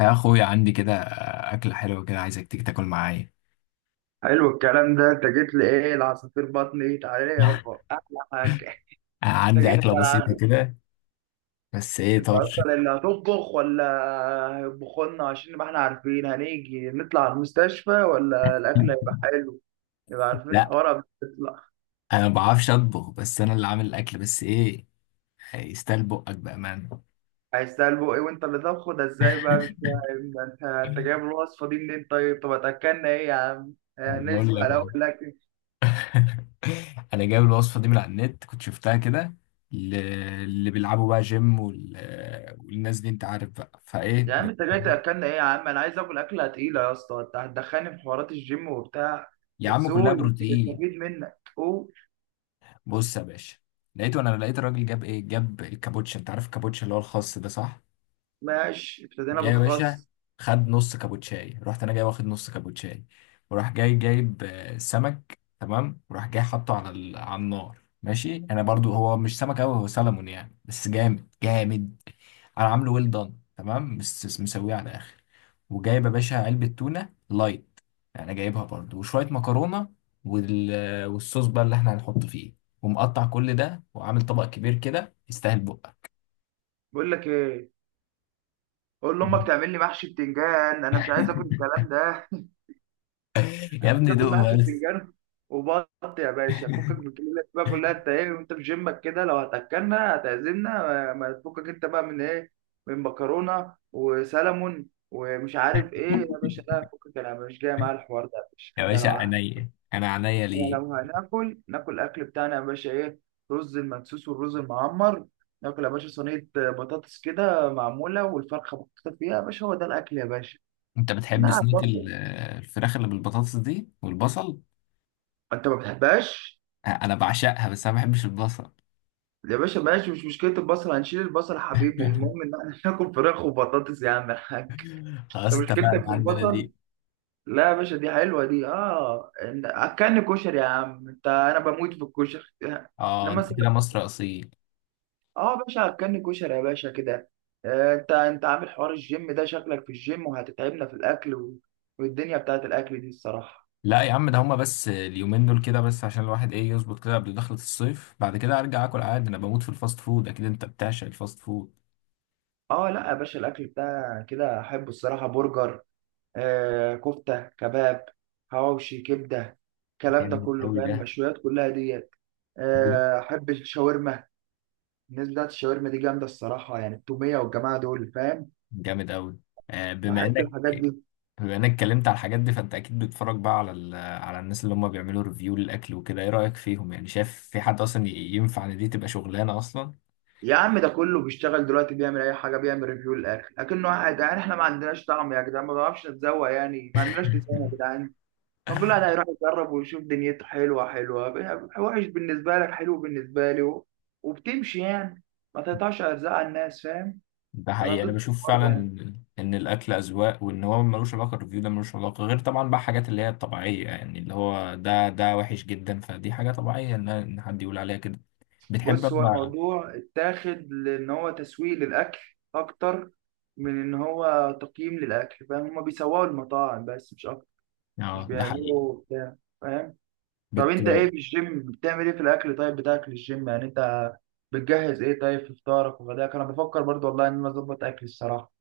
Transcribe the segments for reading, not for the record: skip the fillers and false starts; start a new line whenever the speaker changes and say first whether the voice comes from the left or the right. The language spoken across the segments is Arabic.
left: يا اخويا عندي كده، اكله حلوه كده، عايزك تيجي تاكل معايا.
right: حلو الكلام ده، انت جيت لي ايه؟ العصافير بطني. تعالى يابا احلى حاجه. انت
left: عندي
right: جيت لي
left: اكله بسيطه
right: ملعبي.
left: كده، بس ايه
right: انت
left: طرش.
right: اصلا اللي هتطبخ ولا هيطبخوا لنا عشان نبقى احنا عارفين هنيجي نطلع على المستشفى ولا الاكل هيبقى حلو. نبقى عارفين
left: لا،
right: الحوار قبل ما نطلع.
left: انا ما بعرفش اطبخ، بس انا اللي عامل الاكل، بس ايه، يستاهل بقك بامانه.
right: عايز تلبق ايه وانت اللي طبخه ده؟ ازاي بقى؟ مش فاهم. ده انت جايب الوصفه دي منين؟ طيب طب هتاكلنا ايه يا عم؟
left: أنا بقول
right: نسمع
left: لك
right: الاول
left: اهو.
right: الاكل.
left: انا جايب الوصفه دي من على النت، كنت شفتها كده. ل- اللي بيلعبوا بقى جيم والناس دي، انت عارف بقى فايه
right: يا عم انت جاي تاكلنا ايه يا عم؟ انا عايز اكل اكله تقيله يا اسطى. انت هتدخلني في حوارات الجيم وبتاع؟
left: يا
right: بس
left: عم كلها
right: قول، يمكن
left: بروتين.
right: نستفيد منك، قول.
left: بص يا باشا، وانا لقيت الراجل جاب ايه، جاب الكابوتشا، انت عارف الكابوتشا اللي هو الخاص ده، صح؟
right: ماشي، ابتدينا
left: جاي يا باشا،
right: بالخس.
left: خد نص كابوتشاي، رحت انا جاي واخد نص كابوتشاي، وراح جاي جايب سمك، تمام، وراح جاي حاطه على النار. ماشي، انا برضو هو مش سمك قوي، هو سلمون يعني، بس جامد جامد. انا عامله ويل دان تمام، بس مسويه على الاخر. وجايب يا باشا علبه تونه لايت، يعني جايبها برضو، وشويه مكرونه. والصوص بقى اللي احنا هنحط فيه، ومقطع كل ده، وعامل طبق كبير كده، يستاهل بقى.
right: بقول لك ايه، قول لامك تعمل لي محشي بتنجان، انا مش عايز اكل الكلام ده.
left: يا
right: انا
left: ابني
right: عايز اكل
left: دوقه
right: محشي
left: بس.
right: بتنجان وبط يا باشا. فكك من الكلمه اللي بقى كلها انت ايه وانت في جيمك كده. لو هتاكلنا هتعزمنا، ما تفكك انت بقى من ايه؟ من مكرونه وسلمون ومش عارف ايه يا باشا. لا فكك، انا مش جاي معايا الحوار ده يا باشا.
left: يا
right: انت
left: باشا
right: لو،
left: عينيا، انا عينيا
right: يعني
left: ليه.
right: لو هناكل، ناكل الاكل بتاعنا يا باشا. ايه؟ رز المدسوس والرز المعمر. ناكل يا باشا صينيه بطاطس كده معموله والفرخه محطوطه فيها يا باشا. هو ده الاكل يا باشا.
left: انت بتحب
right: نعم
left: صينيه
right: برضه.
left: الفراخ اللي بالبطاطس دي والبصل؟
right: انت ما بتحبهاش؟
left: انا بعشقها، بس انا ما بحبش البصل.
right: يا باشا ماشي، مش مشكله البصل، هنشيل البصل يا حبيبي. المهم ان احنا ناكل فراخ وبطاطس يا عم الحاج.
left: خلاص
right: انت
left: اتفقنا
right: مشكلتك في
left: عندنا
right: البصل.
left: دي.
right: لا يا باشا دي حلوه دي. اه اكلني كشري يا عم انت، انا بموت في الكشري.
left: اه،
right: انما
left: انت كده مصر اصيل.
right: اه يا باشا هتكني كشري يا باشا كده. انت عامل حوار الجيم ده، شكلك في الجيم وهتتعبنا في الاكل و... والدنيا بتاعت الاكل دي الصراحه.
left: لا يا عم، ده هما بس اليومين دول كده، بس عشان الواحد ايه، يظبط كده قبل دخلة الصيف، بعد كده ارجع اكل عادي. انا بموت في الفاست فود. اكيد انت بتعشق الفاست فود.
right: اه لا يا باشا، الاكل بتاع كده احبه الصراحه. برجر، آه كفته، كباب، حواوشي، كبده، الكلام ده
left: جامد
right: كله
left: قوي
right: فاهم.
left: ده،
right: المشويات كلها ديت. احب الشاورما، الناس بتاعت الشاورما دي جامده الصراحه. يعني التوميه والجماعه دول فاهم.
left: جامد قوي. بما
right: بحب
left: انك
right: الحاجات دي.
left: بما انك اتكلمت على الحاجات دي، فانت اكيد بتتفرج بقى على على الناس اللي هم بيعملوا ريفيو للاكل وكده، ايه رايك فيهم؟ يعني شايف في حد اصلا ينفع ان دي تبقى شغلانه اصلا؟
right: يا عم ده كله بيشتغل دلوقتي، بيعمل اي حاجه، بيعمل ريفيو للاخر. لكنه واحد يعني، احنا ما عندناش طعم يا جدعان، ما بنعرفش نتذوق، يعني ما عندناش لسان يا جدعان. ما كل واحد هيروح يجرب ويشوف، دنيته حلوه حلوه، وحش بالنسبه لك حلو بالنسبه لي، و... وبتمشي يعني. ما تقطعش ارزاق على الناس، فاهم.
left: ده
right: انا
left: حقيقي، انا
right: ضد
left: بشوف
right: الحوار
left: فعلا
right: ده يعني.
left: ان الاكل اذواق، وان هو ملوش علاقه، الريفيو ده ملوش علاقه غير طبعا بقى حاجات اللي هي الطبيعيه، يعني اللي هو ده وحش جدا، فدي حاجه طبيعيه ان حد يقول عليها كده. بتحب
right: بص، هو
left: اما،
right: الموضوع اتاخد لان هو تسويق للاكل اكتر من ان هو تقييم للاكل، فاهم. هما بيسوقوا المطاعم بس، مش اكتر. مش
left: اه ده حقيقي.
right: بيعملوا بتاع، فاهم. طب
left: بت...
right: انت ايه في الجيم، بتعمل ايه في الاكل طيب بتاعك للجيم، يعني انت بتجهز ايه طيب في فطارك وغداك؟ انا بفكر برضو والله ان انا اظبط اكلي الصراحه.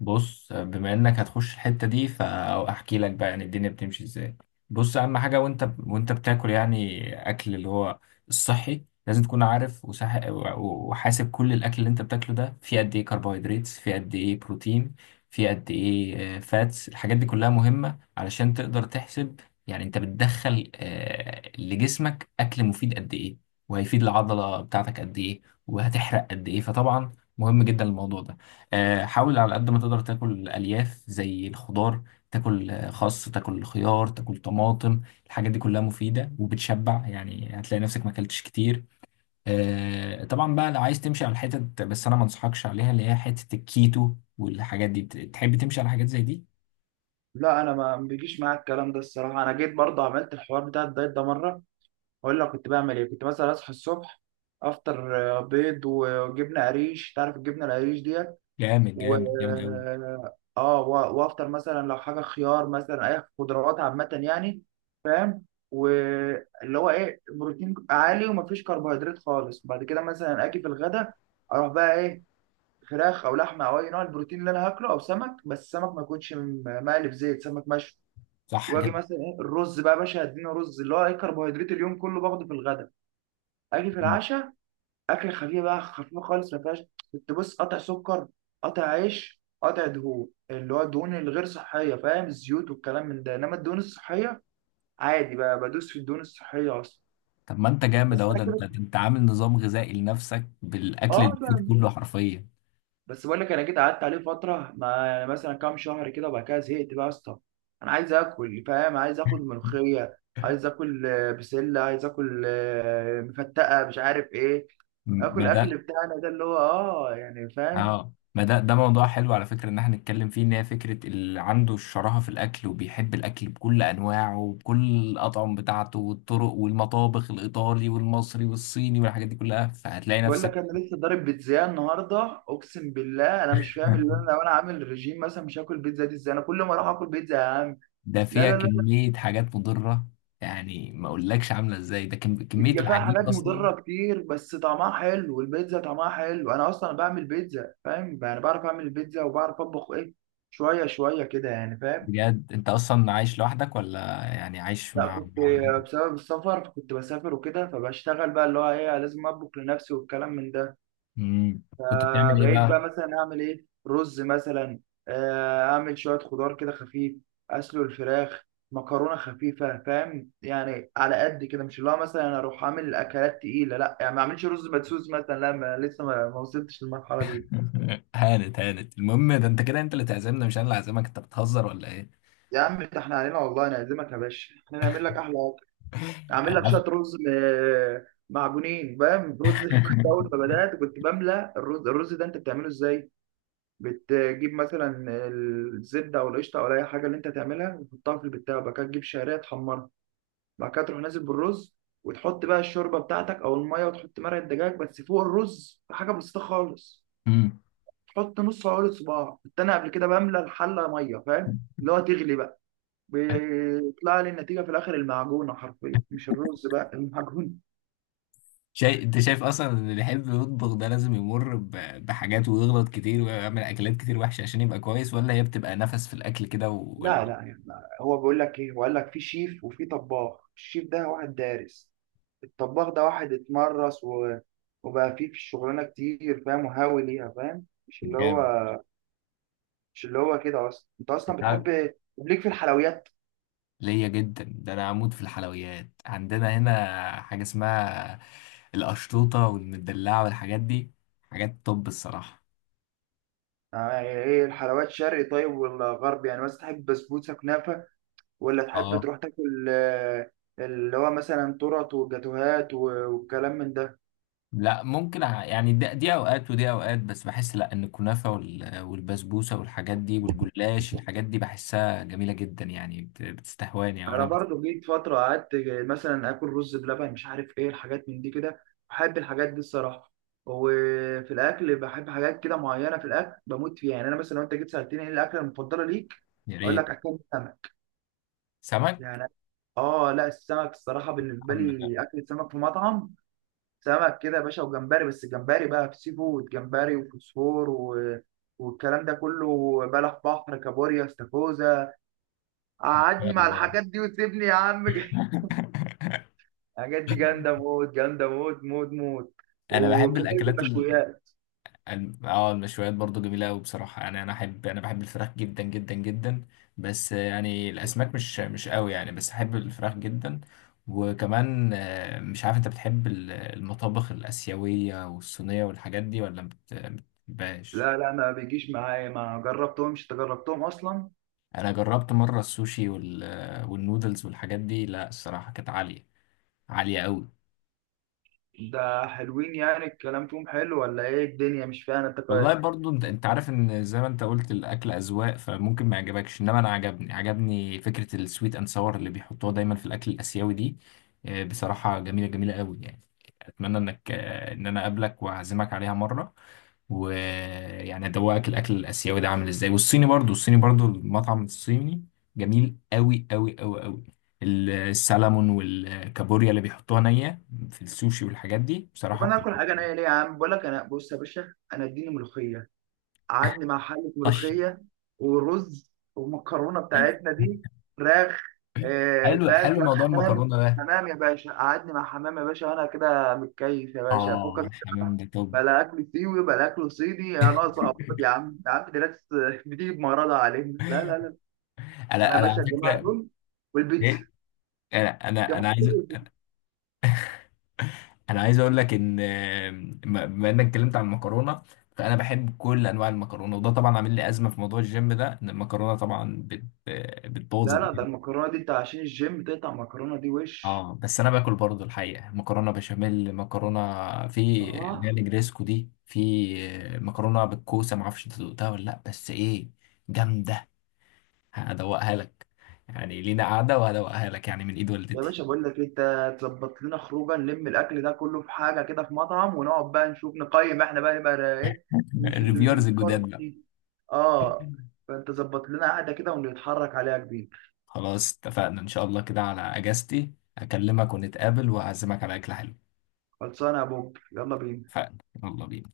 left: بص، بما انك هتخش الحتة دي فاحكي لك بقى يعني الدنيا بتمشي ازاي. بص، اهم حاجة وانت بتاكل يعني اكل اللي هو الصحي لازم تكون عارف، وصح، وحاسب كل الاكل اللي انت بتاكله ده، فيه قد ايه كربوهيدرات، فيه قد ايه بروتين، فيه قد ايه فاتس. الحاجات دي كلها مهمة علشان تقدر تحسب، يعني انت بتدخل لجسمك اكل مفيد قد ايه، وهيفيد العضلة بتاعتك قد ايه، وهتحرق قد ايه، فطبعا مهم جدا الموضوع ده. حاول على قد ما تقدر تاكل الياف زي الخضار، تاكل خس، تاكل خيار، تاكل طماطم. الحاجات دي كلها مفيده وبتشبع، يعني هتلاقي نفسك ما اكلتش كتير. طبعا بقى لو عايز تمشي على الحتت، بس انا ما انصحكش عليها، اللي هي حته الكيتو والحاجات دي. تحب تمشي على حاجات زي دي.
right: لا انا ما بيجيش معاك الكلام ده الصراحه. انا جيت برضو عملت الحوار بتاع الدايت ده مره. اقول لك كنت بعمل ايه؟ كنت مثلا اصحى الصبح، افطر بيض وجبنه قريش، تعرف الجبنه القريش دي؟
left: جامد
right: و،
left: جامد جامد قوي.
right: اه، وافطر مثلا لو حاجه خيار مثلا، اي خضروات عامه يعني، فاهم؟ واللي هو ايه، بروتين عالي ومفيش كربوهيدرات خالص. بعد كده مثلا اجي في الغدا، اروح بقى ايه؟ فراخ او لحمه او اي نوع البروتين اللي انا هاكله، او سمك، بس سمك ما يكونش مقلي في زيت، سمك مشوي.
left: صح
right: واجي
left: كده.
right: مثلا ايه الرز بقى يا باشا، هديني رز، اللي هو ايه، كربوهيدرات اليوم كله باخده في الغدا. اجي في
left: مم.
right: العشاء اكل خفيف بقى، خفيف خالص ما فيهاش. كنت بص قطع سكر، قطع عيش، قطع دهون، اللي هو الدهون الغير صحيه فاهم، الزيوت والكلام من ده، انما الدهون الصحيه عادي بقى، بدوس في الدهون الصحيه اصلا.
left: طب ما انت جامد
right: بس
left: اهو، ده
right: انا
left: انت
right: كده.
left: انت عامل نظام غذائي لنفسك بالاكل
right: اه
left: المفيد
right: بقى،
left: كله حرفيا.
right: بس بقول لك انا جيت قعدت عليه فتره، ما يعني مثلا كام شهر كده، وبعد كده زهقت بقى يا اسطى. انا عايز اكل فاهم، عايز اكل ملوخيه، عايز اكل بسله، عايز اكل مفتقه، مش عارف ايه. اكل
left: ما
right: اكل
left: ده،
right: بتاعنا ده اللي هو اه يعني، فاهم.
left: اه، ما ده ده موضوع حلو على فكرة ان احنا نتكلم فيه، ان هي فكرة اللي عنده الشراهة في الاكل، وبيحب الاكل بكل انواعه وبكل الاطعم بتاعته والطرق، والمطابخ الايطالي والمصري والصيني والحاجات دي كلها، فهتلاقي
right: بقول
left: نفسك.
right: لك انا لسه ضارب بيتزا النهارده اقسم بالله. انا مش فاهم، اللي انا لو انا عامل ريجيم مثلا مش هاكل بيتزا دي ازاي؟ انا كل ما اروح اكل بيتزا يا عم.
left: ده
right: لا
left: فيها
right: لا لا،
left: كمية حاجات مضرة، يعني ما اقولكش عاملة ازاي ده كمية
right: هي فيها
left: العجين
right: حاجات
left: اصلا.
right: مضره كتير بس طعمها حلو، والبيتزا طعمها حلو. انا اصلا بعمل بيتزا، فاهم يعني، بعرف اعمل البيتزا وبعرف اطبخ ايه، شويه شويه كده يعني، فاهم.
left: بجد انت اصلا عايش لوحدك، ولا يعني عايش
right: لا،
left: مع
right: كنت
left: مع ولادك؟
right: بسبب السفر، كنت بسافر وكده، فبشتغل بقى اللي هو ايه، لازم اطبخ لنفسي والكلام من ده.
left: امم. كنت
right: آه
left: بتعمل ايه
right: بقيت
left: بقى؟
right: بقى مثلا اعمل ايه، رز مثلا، آه اعمل شويه خضار كده خفيف، اسلق الفراخ، مكرونه خفيفه، فاهم يعني، على قد كده، مش اللي هو مثلا أنا اروح اعمل اكلات تقيله لا، يعني ما اعملش رز مدسوس مثلا لا، ما لسه ما وصلتش للمرحله دي.
left: هانت هانت، المهم ده انت كده، انت اللي تعزمنا مش انا اللي اعزمك. انت بتهزر ولا ايه؟
right: يا عم ده احنا علينا والله نعزمك يا باشا، احنا نعمل لك احلى اكل. اعمل لك شويه
left: عارف-
right: رز معجونين، فاهم، رز. كنت اول ما بدات كنت بملى الرز. الرز ده انت بتعمله ازاي؟ بتجيب مثلا الزبده او القشطه او اي حاجه اللي انت تعملها، وتحطها في البتاع. بعد كده تجيب شعريه تحمرها، بعد كده تروح نازل بالرز، وتحط بقى الشوربه بتاعتك او الميه، وتحط مرقه دجاج بس فوق الرز حاجه بسيطه خالص،
left: مم.
right: تحط نص عقله صباع. كنت انا قبل كده بملى الحله ميه فاهم، اللي هو تغلي بقى، بيطلع لي النتيجه في الاخر المعجونه حرفيا، مش الرز بقى، المعجون.
left: شايف، انت شايف اصلا ان اللي يحب يطبخ ده لازم يمر بحاجات، ويغلط كتير ويعمل اكلات كتير وحشه عشان يبقى كويس، ولا هي بتبقى نفس في الاكل كده
right: لا لا يعني، هو بيقول لك ايه، هو قال لك في شيف وفي طباخ. الشيف ده واحد دارس، الطباخ ده واحد اتمرس و... وبقى فيه في الشغلانه كتير فاهم، وهاوي ليها فاهم، مش اللي هو،
left: جامد.
right: مش اللي هو كده اصلا. انت اصلا
left: انت عارف-
right: بتحب ليك في الحلويات؟
left: ليا جدا، ده انا عمود في الحلويات، عندنا هنا حاجه اسمها القشطوطه والمدلعه والحاجات دي، حاجات طب الصراحه.
right: يعني ايه الحلويات، شرقي طيب ولا غربي؟ يعني مثلا تحب بسبوسه، كنافه، ولا تحب
left: اه،
right: تروح تاكل اللي هو مثلا تورت وجاتوهات والكلام من ده؟
left: لا ممكن يعني، دي اوقات ودي اوقات، بس بحس لا، ان الكنافه والبسبوسه والحاجات دي والجلاش، الحاجات دي بحسها جميله جدا، يعني بتستهواني او
right: انا
left: انا
right: برضو جيت فتره قعدت مثلا اكل رز بلبن، مش عارف ايه الحاجات من دي كده. بحب الحاجات دي الصراحه. وفي الاكل بحب حاجات كده معينه، في الاكل بموت فيها. يعني انا مثلا لو انت جيت سالتني ايه الاكله المفضله ليك؟
left: يا
right: اقول
left: ريت.
right: لك اكل السمك.
left: سمك.
right: يعني اه لا، السمك الصراحه بالنسبه
left: الحمد لله.
right: لي، اكل السمك في مطعم سمك كده يا باشا، وجمبري، بس الجمبري بقى في سي فود. جمبري وفوسفور و... والكلام ده كله، بلح بحر، كابوريا، استاكوزا، قعدني مع
left: يلا.
right: الحاجات دي وسيبني يا عم. الحاجات دي جامده موت، جامده موت موت موت.
left: انا بحب
right: وكذلك
left: الاكلات.
right: المشويات.
left: المشويات برضو جميلة أوي بصراحة، يعني أنا بحب الفراخ جدا جدا جدا. بس يعني الأسماك مش أوي يعني، بس أحب الفراخ جدا. وكمان مش عارف أنت بتحب المطابخ الآسيوية والصينية والحاجات دي، ولا ما بتحبهاش.
right: لا لا ما بيجيش معايا، ما جربتهمش. انت جربتهم اصلا؟
left: أنا جربت مرة السوشي والنودلز والحاجات دي، لا الصراحة كانت عالية، عالية أوي.
right: ده حلوين يعني؟ الكلام فيهم حلو ولا ايه الدنيا مش فاهم انت كويس.
left: والله برضو انت عارف ان زي ما انت قلت الاكل اذواق، فممكن ما يعجبكش، انما انا عجبني، عجبني فكره السويت اند ساور اللي بيحطوها دايما في الاكل الاسيوي دي. بصراحه جميله جميله قوي يعني. اتمنى انك ان انا اقابلك واعزمك عليها مره، ويعني ادوقك الاكل الاسيوي ده عامل ازاي، والصيني برضو، الصيني برضو المطعم الصيني جميل قوي قوي قوي قوي. السلمون والكابوريا اللي بيحطوها نيه في السوشي والحاجات دي
right: طب
left: بصراحه
right: انا اكل
left: بتبقى
right: حاجه نيه ليه يا عم؟ بقول لك انا بص يا باشا، انا اديني ملوخيه، قعدني مع حلة
left: طشه.
right: ملوخية، ورز، والمكرونة بتاعتنا دي، فراخ،
left: حلو،
right: فاهم،
left: حلو
right: شوية
left: موضوع
right: حمام.
left: المكرونه ده.
right: حمام يا باشا، قعدني مع حمام يا باشا، وأنا كده متكيف يا باشا، فكك
left: اه،
right: إنت
left: الحمام
right: بقى،
left: ده طب.
right: بلا أكل سيوي بلا أكل صيني يا ناقصة أمراض. يا عم يا عم دي ناس بتيجي بمرضها علينا. لا لا لا، أنا
left: انا
right: يا
left: انا
right: باشا
left: على
right: الجماعة
left: فكره،
right: دول والبيتزا،
left: ايه، انا انا
right: الجماعة
left: انا عايز
right: دول والبيتزا.
left: انا عايز اقول لك ان بما انك اتكلمت عن المكرونه، فانا بحب كل انواع المكرونه، وده طبعا عامل لي ازمه في موضوع الجيم ده، ان المكرونه طبعا بتبوظ
right: لا لا، ده
left: الدنيا.
right: المكرونة دي أنت عشان الجيم تقطع المكرونة دي وش.
left: اه، بس انا باكل برضو الحقيقه مكرونه بشاميل، مكرونه في اللي هي
right: آه
left: الجريسكو دي، في مكرونه بالكوسه، ما اعرفش انت دقتها ولا لا، بس ايه جامده. هدوقها لك، يعني لينا قعده وهدوقها لك، يعني من ايد
right: يا
left: والدتي.
right: باشا بقول لك إيه، انت تظبط لنا خروجه، نلم الاكل ده كله في حاجه كده في مطعم، ونقعد بقى نشوف، نقيم احنا بقى نبقى ايه.
left: الريفيورز الجداد بقى.
right: اه. فانت ظبط لنا قعده كده ونتحرك عليها كبير.
left: خلاص اتفقنا، ان شاء الله كده على اجازتي اكلمك ونتقابل، واعزمك على اكل حلو.
right: خلصانه يا بوب، يلا بينا.
left: اتفقنا. يلا بينا.